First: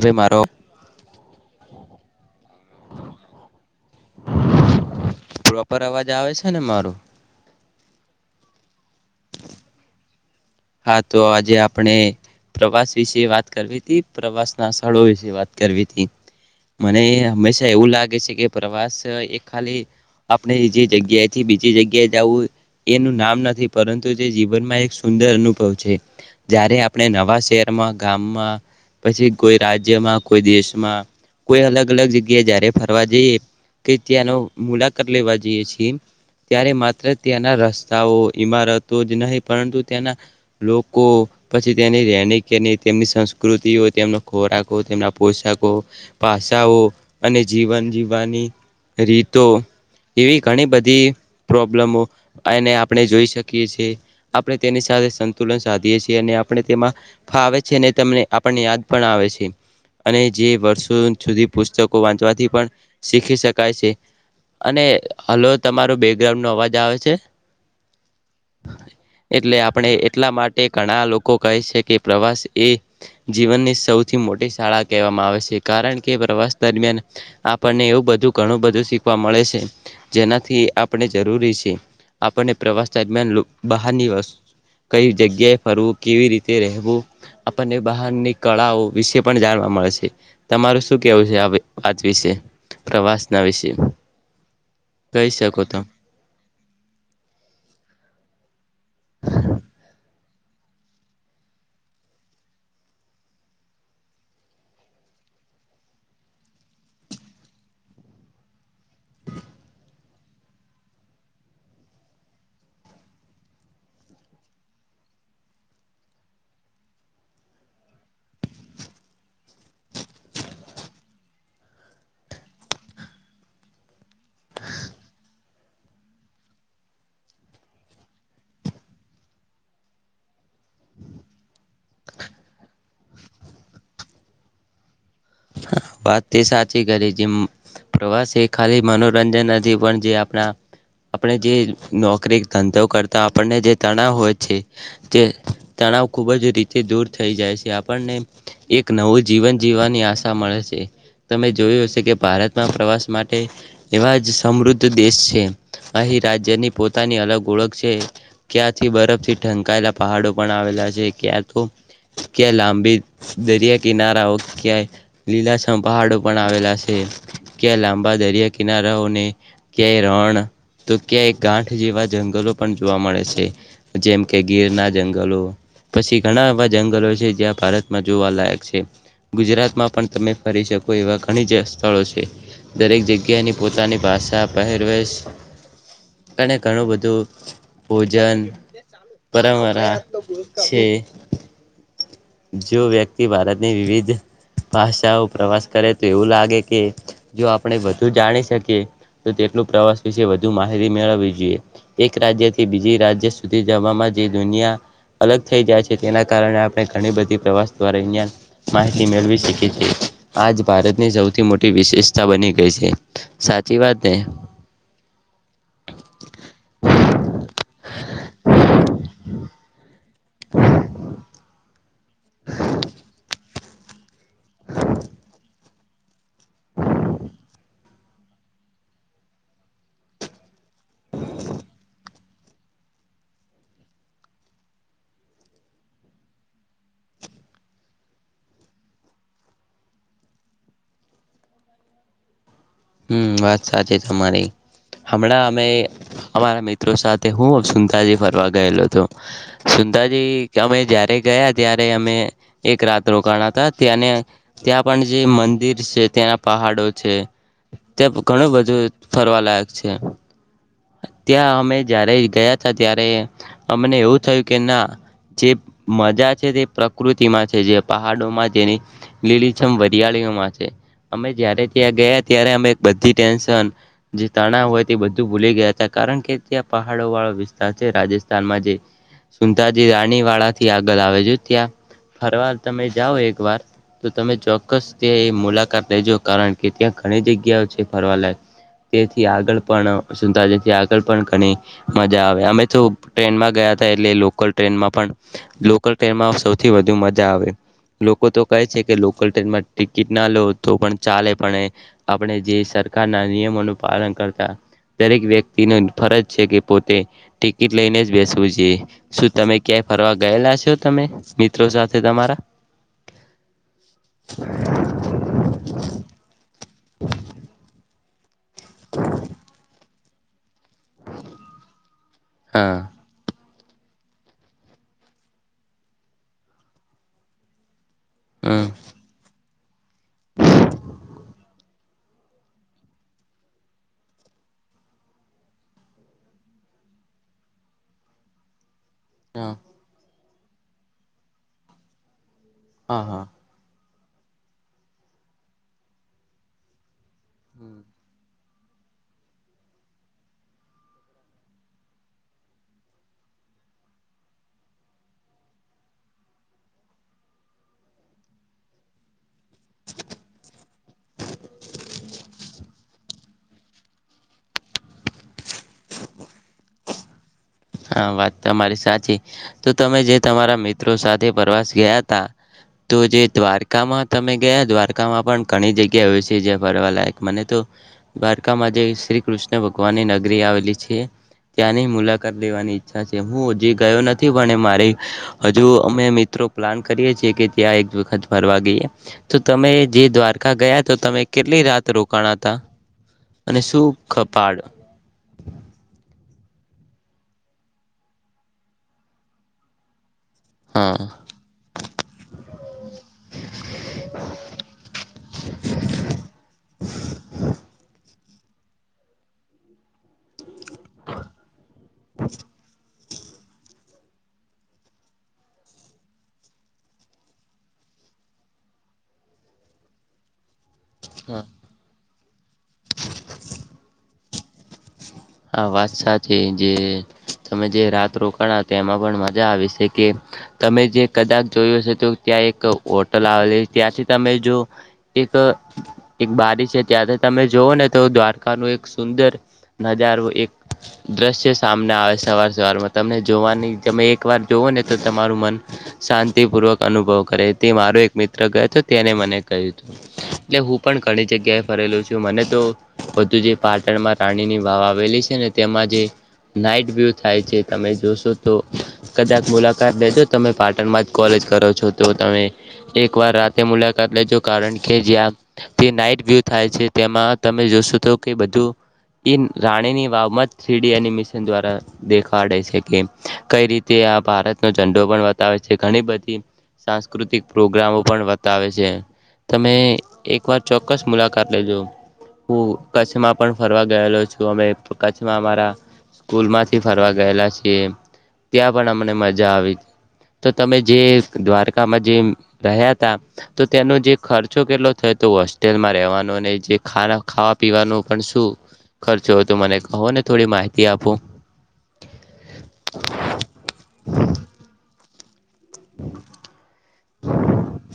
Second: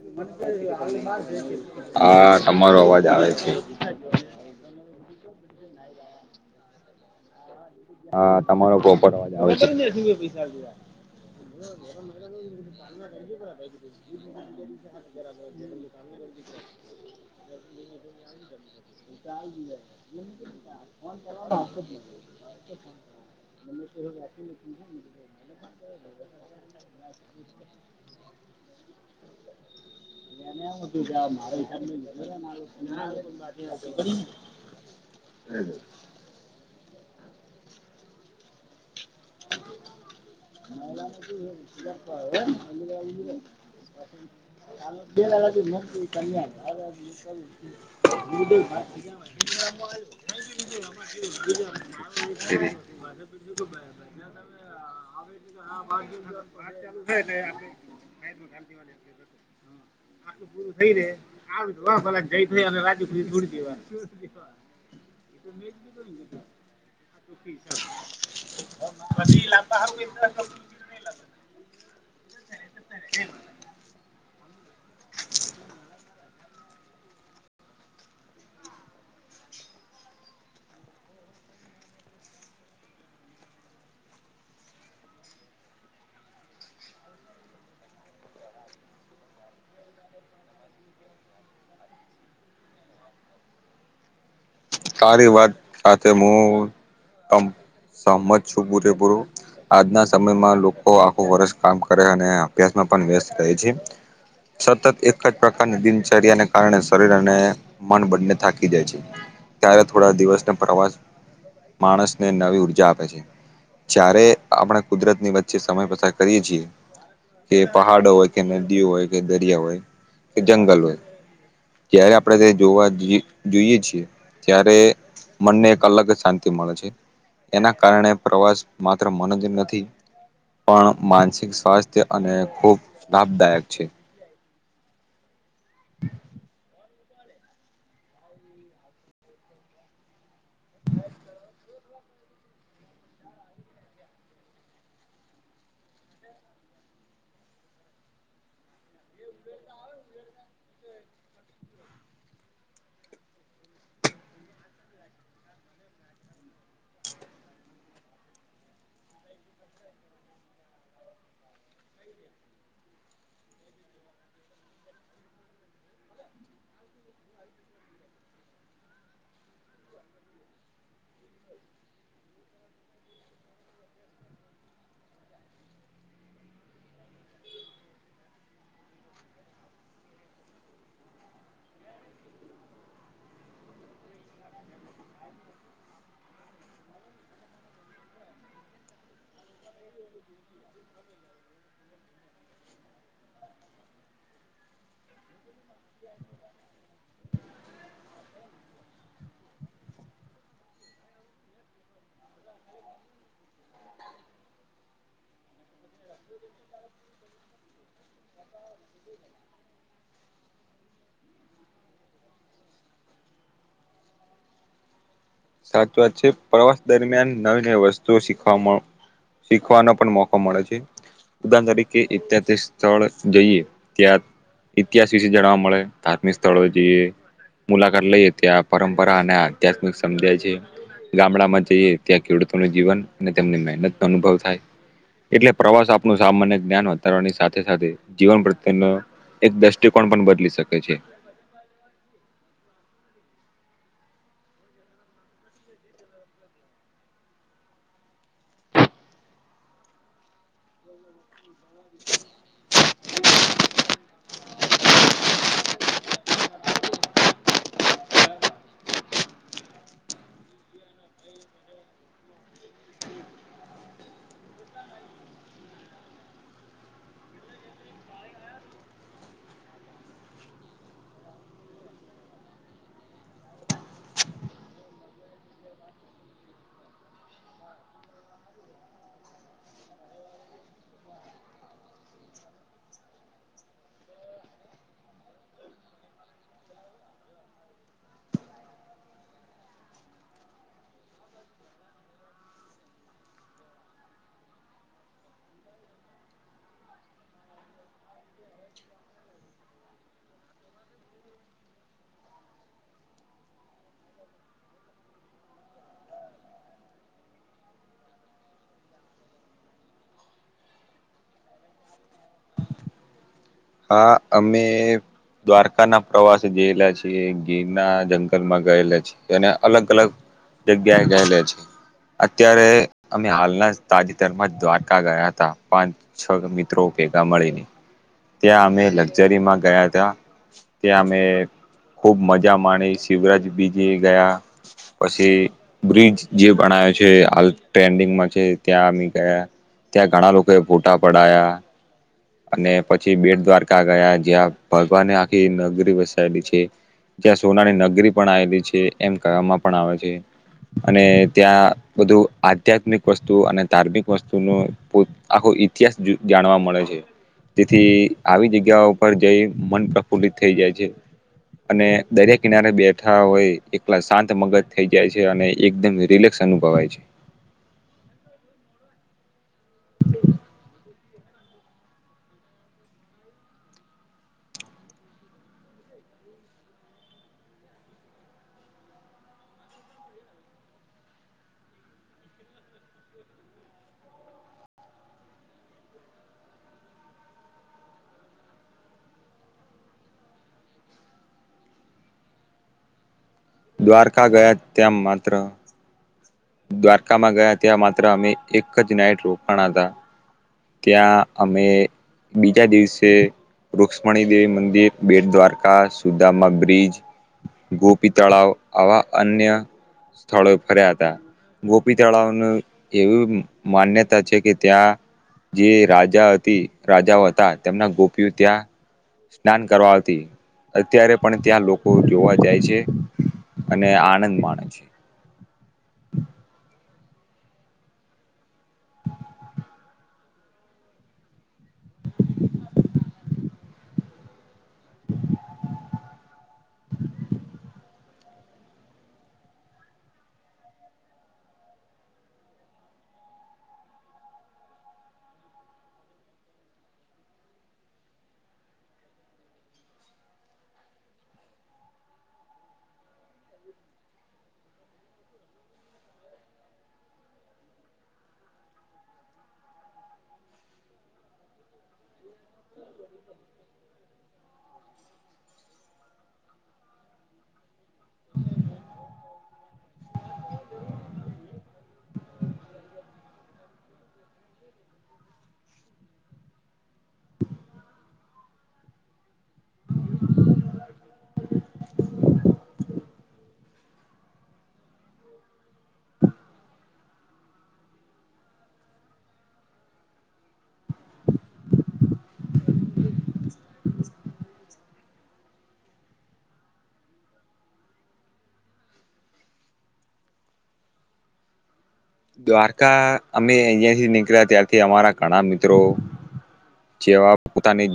ભાઈ મારો [unintelligible] તમારો અવાજ આવે છે પ્રોપર અવાજ આવે છે ને મારો હા તમારો પ્રોપર આવાજ આવે છે હા તો આજે આપણે પ્રવાસ વિશે વાત કરવી હતી પ્રવાસના સ્થળો વિશે [inaudible] વાત કરવિતી મને હંમેશા એવું લાગે છે કે પ્રવાસ એ ખાલી આપણે એ જે જગ્યાએથી બીજી જગ્યાએ જવું એનું નામ નથી પરંતુ જે જીવનમાં એક સુંદર અનું ભાવ છે જયારે આપણે નવા શહેરમાં ગામમાં પછી કોઈ રાજ્યમાં કોઈ દેશમાં કોઈ અલગ અલગ જગ્યા જ્યારે ફરવા જઈએ કે ત્યાંનો મુલાકાત લેવા જઈએ છીએ ત્યારે માત્ર ત્યાંના રસ્તાઓ ઈમારતો જ નહીં પરંતુ ત્યાંના લોકો પછી તેની રહેની કેની તેમની સંસ્કૃતિઓ તેમના ખોરાક તેમના પોસાક જીવન જીવવાની રીતો એવી [unintelligible] ઘણી બધી પ્રોબ્લમો એને આપણે જોઈ શકીએ છીએ આપણે તેની સાથે સંતુલન સાધીએ છીએ અને આપણે તેમાં ફાવે છે અને તમને આપણને યાદ પણ આવે છે અને જે વર્ષો સુધી પુસ્તકો વાંચવાથી પણ શીખી શકાય છે અને હલો તમારો બેકગ્રાઉન્ડ નો અવાજ આવે છે [inaudible] એટલે આપણે એટલા માટે ઘણા લોકો કહે છે કે પ્રવાસ એ જીવનની સૌથી મોટી શાળા કહેવામાં આવે છે કારણ કે પ્રવાસ દરમિયાન આપણને એવું બધું ઘણું બધું શીખવા મળે છે જેનાથી આપણે જરૂરી છે આપણને પ્રવાસ દરમિયાન બહારની કઈ જગ્યાએ ફરવું કેવી રીતે રહેવું આપણને બહારની કળાઓ વિશે પણ જાણવા મળે પછ તમારું શું કેવું છે આ વાત વિશે પ્રવાસના વિશે કહી તારી વાત શકો તમે સાથે હું સમત બરેપૂ આદના સમયમાં લોકો આખું વર્ષ કામ કરે અને અભ્યાસમાં પણ વ્યસ્ત રહે છે સતત એક જ પ્રકારની દિનચર્યાને કારણે શરીર અને મન બંને થાકી જાય છે ત્યારે થોડા દિવસને પ્રવાસ માણસને નવી ઉર્જા આપે છે જારે આપણે કુદરત ની વચ્ચે સમય પસાર કરીએ છીએ કે પહાડો હોય કે નદીઓ હોય કે દરિયા હોય કે જંગલ હોય ત્યારે આપડે ત જોવા જોઈએ છીએ ત્યારે મનને એક અલગ જ શાંતિ મળે છે એના કારણે પ્રવાસ માત્ર મનજ નથી પણ માનસિક સ્વાસ્થ્ય અને ખૂબ લાભદાયક છે હા વાત તે સાચી કરીે છે પ્રવાસે એ ખાલી મનોરંજન નથી પણ જે આપણા આપણે જે નોકરી ધંધો કરતા આપણને જે તણાવ હોય છે તે તણાવ ખૂબ જ રીતે દૂર થઈ જાય છે આપણને એક નવું જીવન જીવવાની આશા મળે છે તમે જોયું હશે કે ભારતમાં પ્રવાસ માટે એવા જ સમૃદ્ધ દેશ છે અહીં રાજ્યની પોતાની અલગ ઓળખ છે ક્યાંથી બરફથી ઢંકાયેલા પહાડો પણ આવેલા છે ક્યાં તો ક્યાં લાંબી દરિયા કિનારાઓ કં લીલાછમ પહાડો પણ આવેલા છે ક્યાં લાંબા દરિયા કિનારાઓને ક્યાંય રણ તો ક્યાંય ગાંઠ જેવા જંગલો પણ જોવા મળે છે જેમ કે ગીર ના જંગલો પછી ઘણા એવા જંગલો છે જ્યાં ભારતમાં જોવાલાયક છે ગુજરાતમાં પણ તમે ફરી શકો એવા ઘણી જ સ્થળો છે દરેક જગ્યાની પોતાની ભાષા પહેર અને ઘણું બધું ભોજન પરરારા છે જો વ્યક્તિ ભારતની વિવિધ ભાષાઓ પ્રવાસ કરે તો એવું લાગે કે જો આપણે વધુ જાણી શકીએ તો તેટલું પ્રવાસ વિશે વધુ માહિતી મેળવવી જોઈએ એક રાજ્ય થી બીજી રાજ્ય સુધી જવામાં જે દુનિયા અલગ થઈ જાય છે તેના કારણે આપણે ઘણી બધી પ્રવાસ દ્વારા માહિતી મેળવી શકીએ છીએ આજ ભારતની સૌથી મોટી વિશેષતા બની ગઈ છે સાચી વાત ને [inaudible] સાચ વાત છે પ્રવાસ દરમિયાન નવી નવી વસ્તુઓ શીખવા શીખવાનો પણ મોકો મળે છે ઉદહણ તરીકે સ્થળ જઈએ ત્યાં ઇતિહાસ વિશે જાણવા મળે ધાર્મિક સ્થળો જઈએ મુલાકાત લઈએ ત્યાં પરંપરા અને આધ્યાત્મિક સમજ્યા છે ગામડા માં જઈએ ત્યાં ખેડૂતો ન જીવન અને તેમની મહેનત નો અનુભવ થાય એટલે પ્રવાસ આપનું સામાન્ય જ્ઞાન વધારવાની સાથે સાથે જીવન પ્રત્યે એક દ્રષ્ટિકોણ પણ બદલી શકે છે હમ વાત સાચી તમારી હમણાં અમે અમારા મિત્રો સાથે હું સુુંતાજી ફરવા ગયેલો હતોું અંધાજી અમે જયારે ગયા ત્યારે અમે એક રાત રોકાણ હતા ત્યાંને ત્યાં પણ જે મંદિર છે ત્યાંના પહાડો છે ત્યાં ઘણું બધું ફરવા લાયક છે ત્યાં અમે જારે ગયા હતા ત્યારે અમને એવું થયું કે ના જે મજા છે તે પ્રકૃતિમાં છે જે પહાડોમાં જેની લીલીછમ વરિયાળી અમે જયારે ત્યાં ગયા ત્યારે અમે બધી ટેન્શન જે તણાાવ હોય તે બધું ભૂલી ગયા હતા કારણ કે ત્યાં પહાડો વાળા વિસ્ છે રાજસ્થાન જે સુંતાજી રાણી વાળા થી આગળ આવે છે ત્યાં ફરવાર તમે જાઓ એક વાર તો તમે ચોક્કસ ત્યા એ મુલાકાત લેજો કારણ કે ત્યાં ઘણી જગ્યાઓ છે ફરવાલાયક તેથી આગળ પણ સુંતાજીથી આગળ પણ ઘણી મજા આવે અમે તો ટ્રેનમાં ગયા એટલ ટ્રેનમાં પણ લોકલ ટ્રેનમાં સૌથી વધુ મજા આવે લોકો તો કહે છે કે લોકલ ટ્રેનમાં ટિકિટ ના લો તો પણ ચાલે પણ આપણે જે સરકારના નિયમોનું પાલન કરતા દરેક વ્યક્તિ ન ફરજ છે કે પોતે ટિકિટ લઈને જ બેસવું જોઈએ શું તમે કે ફરવા ગયેલા છો તમે મિત્રો સાથે તમારા [inaudible] હા અમે દ્વારકા ના પ્રવાસે જયેલા છીએ ગીરના જંગ માં ગયે છે અનેને અલગ અલગ જગ્યાએ ગહેલે છે અત્યારે હા અમે હાલના તાજેતરમાં દ્વારકા ગયા હતા પાંચ છ મિત્રો ભેગા મળીલી હ ત્યાં અમે લક્ઝરીમાં ગયા હતા ત્યાં અમે ખુબ મજા માણી શિવરાજ બીજ ગયા પછી બ્રિજ જે ભણ છે હાલ ટ્રેન્ડિંગમાં છે ત્યાં અી ગયા હા ત્યાં ઘણા લોકો એ ફોટા પડાયા અને હા પછી હા બેટ દ્વારકા ગયા જ્યાં ભગવાને આખી નગરી વસેાયેલી છે જ્યાં સોનાની નગરી પણ આવેલી છે એમ કવામાં પણ આવે છે અને ત્યાં બધું આધ્યાત્મિક વસ્તુ અને ધાર્મિક વસ્તુ ન આખો ઇતિહાસ જાણવા મળે છે તેથી આવી જગ્યા ઉપર જઈ મન પ્રફુલ્લિત થઈ જાય છે અને દરિયા કિનારે બેઠા હોય એકલા શાંત મગજ થઈ જાય છે અને એકદમ રિલેક્સ અનુભવાય છે હા વાત તમારી સાચી તો તમે જે તમારા મિત્રો સાથે પ્રવાસ ગયા હતા તો જે દ્વારકામાં તમે ગયા દ્વારકામાં પણ ઘણી જગ્યા હો છે જ્યાં ફરવાલાયક મને તો દ્વારકામાં જે શ્રી કૃષ્ણ ભગવાનની નગરી આવેલી છે ત્યાંની મુલાત દેવાની ઈચ્છા છે હું હજી ગયો નથી પણ મારી હજુ અમે મિત્રો પ્લાન કરીએ છએ કે ત્યાં એક વખત ફરવા ગઈએ તો તમે જે દ્વારકા ગયા તો તમે કેટલી રાત રોકાણ ઘણાતા દ્વારકા ગયા તેમ માત્ર દ્વારકામાં ગયા ત્યાં માત્ર અમે એક જ નાઇટ રોપણ હતા હા ત્યાં અમે બીજા દિવસે રુક્ષ્મણી દેવી મંદિર, બેટ દ્વારકા, સુદામા બ્રિજ, ગોપી તળાવ આવા અન્ય સ્થળો ફર્યા તા ગોપી તળાવનું એવી માન્યતા છે કે ત્યાં જે રાજા હતી રાજાઓ હતા તેમના ગોપીઓ ત્યાં સ્નાન કરવા આવતી અત્યારે પણ ત્યાં લોકો જોવા જાય છે અને આનંદ માણ આ વાત સાચી જે તમે જે રાત રોકાણા તેમાં પણ મજા આવી છે કે તમે જે કદાક જોયું હશે તો ત્યા એક હોટલ આવેલી ત્યાંથી તમે જો એક એક બારી છે ત્યાંથી તમે તમે જઓ ને તો દ્વારકા નું એક સુંદર નજારું એક દ્રશ્ય સામને આવે સવાર સવારમાં તમને જોવાની તમે એક વાર જોવો ન તો તમારું મન શાંતિપૂર્વક અનુભવ કરે તે મારો એક મિત્ર ગયો હતો તેને મને કહ્યું એટલે હું પણ ઘણી જગ્યાએ ફરેલું છું મને તો બધું જે પાટણમાં રાણીની વાવ આવેલી છે ને તેમાં જે નાઈટ વ્યુ થાય છે તમે જોશો તો કદાચ મુલાકાત લેજો તમે પાટણમાં જ કોલે કરો છો તો તમે એક વાર રાતે મુલાકાત લેજો કારણ કે જ્યાં થી નાઈટ વ્યુ થાય છે તેમાં તમે જો શું તો કે બધું એ રાણીની વાવમાં થ્રીડી એનિમિશન દ્વારા દેખાડે છે કે કઈ રીતે આ ભારતનો ઝંડો પણ બતાવે છે ઘણી બધી સાંસ્કૃતિક પ્રોગ્રામો પણ વતાવે છે. તમે એક વાર ચોક્કસ મુલાકાત લેજો હું કચ્છમાં પણ ફરવા ગયેલો છું અમે કચ્છમાં અમારા સ્કૂલમાંથી ફરવા ગયેલા છીએ. ત્યાં પણ અમને મજા આવી તો તમે જે દ્વારકામાં જે રહ્યા ત તો તેનો જે ખર્ચો કેટલો થ તો હોસ્ટેલમાં રહેવાનું જે ખાવા પીવાનું પણ શું ખર્ચો હોય તો મને કો ને થોડી માહિતી આપો દ્વારકા અમે અહિયાં થી નીકળ્યા ત્યારથી અમારા ઘણા મિત ત્રો જેવા પોતાની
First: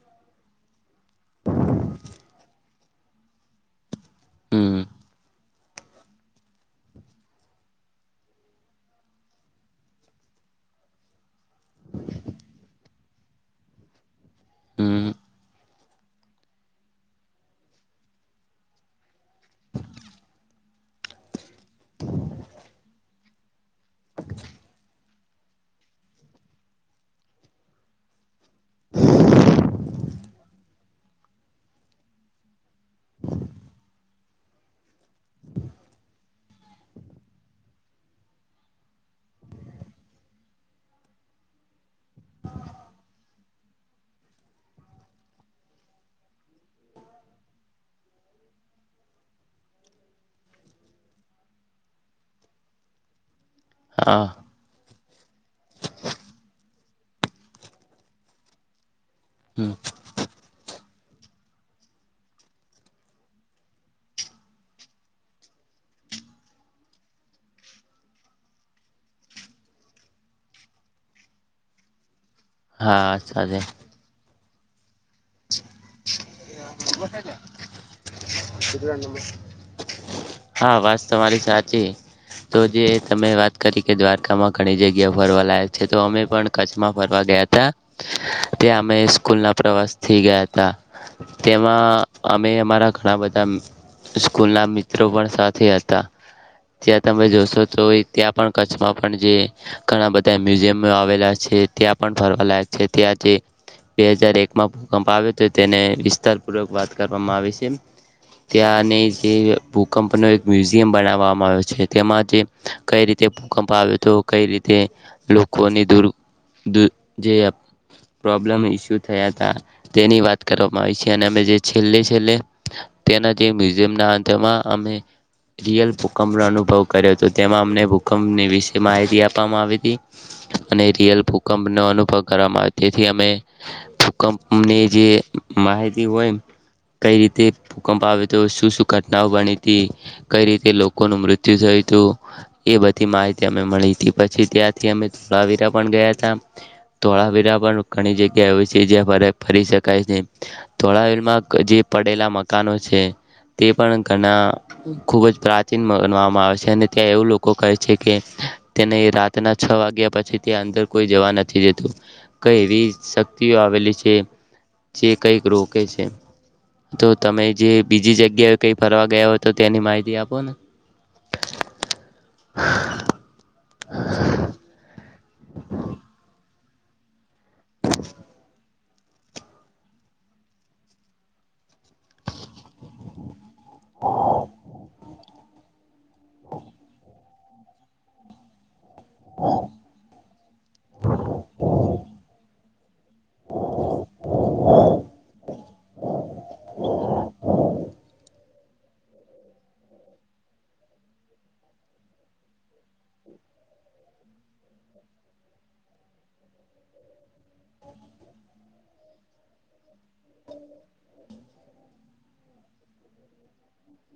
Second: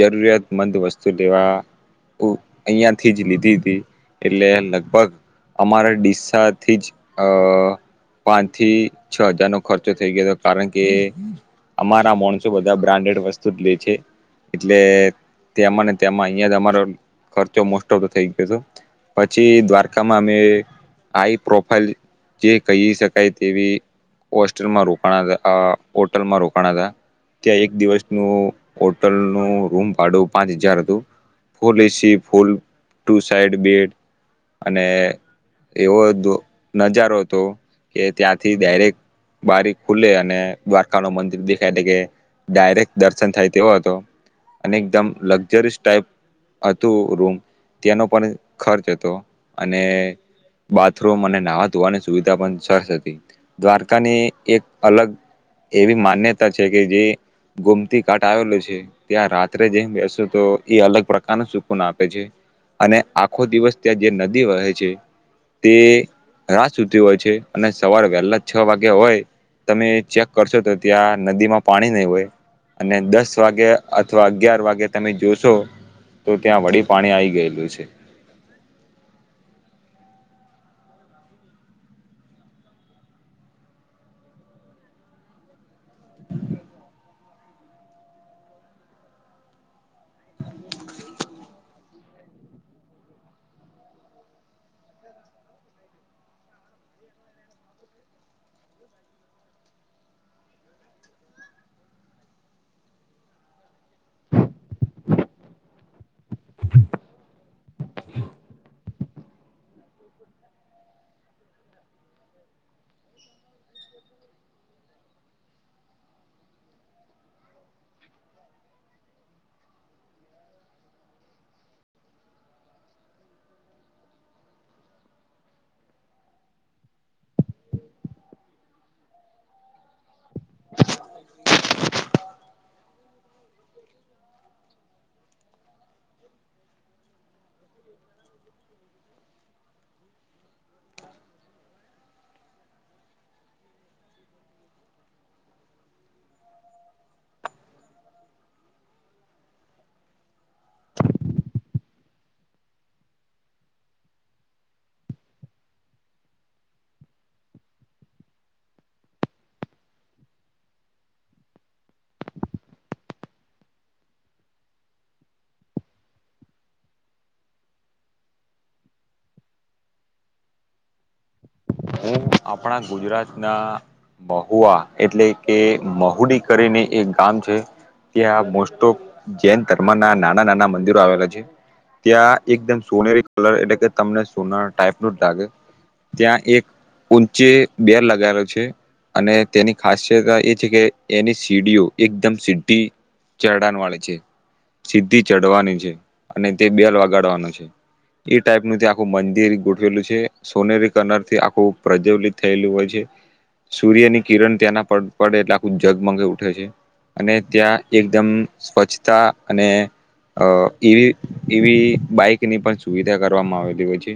જરૂરિયાતમંદ વસ તુ દવા અય્યાથી જ લીધી હતી એટલે હમ લગભગ અમારા ડીસ્સાથી જ અ પાંચ થી છ હજાર નો ખર્ચો થઈ ગયો હતો કારણ કે અમારા માણસો બધા બ્રાન્ડેડ વસ્તુ જ લે છે એટલે હમ તે અમને તેમાં અહિયાં જ અમારો ખર્ચો મોસ્ટ ઓફ થઈ ગયો પછી દ્વારકામાં અમે આઈ પ્રોફાઈલ જે કહી શકાય તેવી હોસ્ટેલમાં રોકાણ હોટલમાં રોકાણ હતા ત્યાં એક દિવસનું હોટલનું રૂમ ભાડું પાંચ હજાર હતું full AC full two side bed અને એવો નજારો હતો કે ત્યાંથી ડાયરેક બારી ખુલે અને દ્વારકા નું મંદિર દેખાય એટલે કે ડાયરેક્ટ દર્શન થાય તેવો હતો અને એકદમ લક્ઝરીસ ટાઈપ હતું રૂમ ત્યાનો પણ ખર્ચ હતો અને બાથરૂમ અને નાહવા ધોવાની સુવિધા પણ સરસ હતી દ્વારકાની હા એક અલગ એવી માન્યતા છે કે જે ગુમતી કાટ આવેેલ છે ત્યાં રાત્રે હમ જેમ બેસો તો એ અલગ પ્રકારનું સુકુન આપે છે અને આખો દિવસ ત્યાં જે નદી વહે છે તે રા સુતી હોય છે અને સવાર વહેલા છ વાગ્યા હોય તમે ચેક કરશો તો ત્યાં નદીમાં પાણી નહીં હોય અને હા દસ સાથે વાગે અથવા અગિયાર વાગે તમે જોશો તો ત્યાં વળી પાણી આવી ગયેલું છે હા વાત તમારી સાચી તો જે તમે વાત કરી કે દ્વારકામાં ઘણી જગ્યા ફરવા લયા છે તો અમે પણ કચ્છમાં ફરવા ગયા હતા ત્યા અમે સ્કૂલ ના પ્રવાસ થી ગયા તા તેમાં અમે અમારા ઘણા બધા સ્કૂલના મિત્રો પણ સાથે હતા ત્યાં તમે જોશો તો ત્યાં પણ કચ્છમાં પણ જે ઘણા બધા મ્યુઝિયમ આવેલા છે જે ત્યાં પણ ફરવાલાયક છે ત્યાં જે બે હજાર એકમાં ભૂકંપ આવ્યો તો તેને વિસ્તાર પૂર્વક વાત કરવામાં આવે છે ત્યાંની જે ભૂકંપનો એક મ્યુઝિયમ બનાવવામાં આવ્યો છે તેમાં જે કઈ રીતે ભૂકંપ આવે્યો તો કઈ રીતે લોકોની દૂર જે પ્રોબ્લેમ ઈસ્યુ થયા હતા તેની વાત કરવામાં આવી છે અને જે છેલ્ છેલ્ તેના જે મ્યુઝિયમ ના અંતમાં અમે રીયલ ભૂકંપનો અનુભવ કર્યો હતો તેમાં અમને ભૂકંપની વિશે માહિતી આપવામાં આવી હતી અને રિયલ ભૂકંપનો અનુભવ કરવામાં આવે તેથી અમે ભૂકંપ અમને જે માહિતી હોય એ કઈ રીતે ભૂકંપ આવ્યો હતો શું શું ઘટનાઓ બની હતી કઈ રીતે લોકોનું મૃત્યુ થયું હતુ એ બધી માહિતી એમને મળી તી પછી ત્યાંથી અ ધોળાવીરા પણ ગયા ધોળાવીરા પણ રોકાની જગ્યા એવી છે જ ફરી શકાય છે થોડા વલમાં જે પડેલા મકાનો છે તે પણ ઘણા ખૂબ જ પ્રાચીન માનવામાં આવે છે અને ત્યાં એવું લોકો કહે છે કે તેને રાતના છ વાગ્યા પછી તે અંદર કોઈ જવા નથી જતું કઈ એવી આવેલી છે જે કઈક રોકે છે તો તમે જે બીજી જગ્યાએ કઈ ફરવા ગયા હોય તો ત્યાની માહિતી આપો ને હું આપણા ગુજરાત ના મહુઆ એટલે કે મહુડી કરીને એક ગામ છે ત્યાં તો જૈન ધર્મ ના નાના નાના મંદિરો આવેલા છે ત્યાં એકદમ સોનેરી કલર એટલે કે તમને સોના ટાઈપ નું જ લાગે ત્યાં એક ઊંચે બે લગાવો છે અને તેની ખાસિયતા એ છે કે એની સીડીઓ એકદમ સીઢી ચેડાન વાળી છે સીધી ચઢવાની છે અને તે બેલ વગાડવાનું છે ટાઈપ નું ત્યાં આખું મંદિર ગોઠવેલું છે સોનેરી કલર થી આખું ખૂબ પ્રજ્વલિત થયેલું હોય છે સૂર્ય ની કિરણ ત્યાંના પડે એટલે આખું જગ મગ ઉઠે છે અને ત્યાં એકદમ સ્વચ્છતા અને અ એવી એવી બાઈકની પણ સુવિધા કરવામાં આવેલી હોયે છે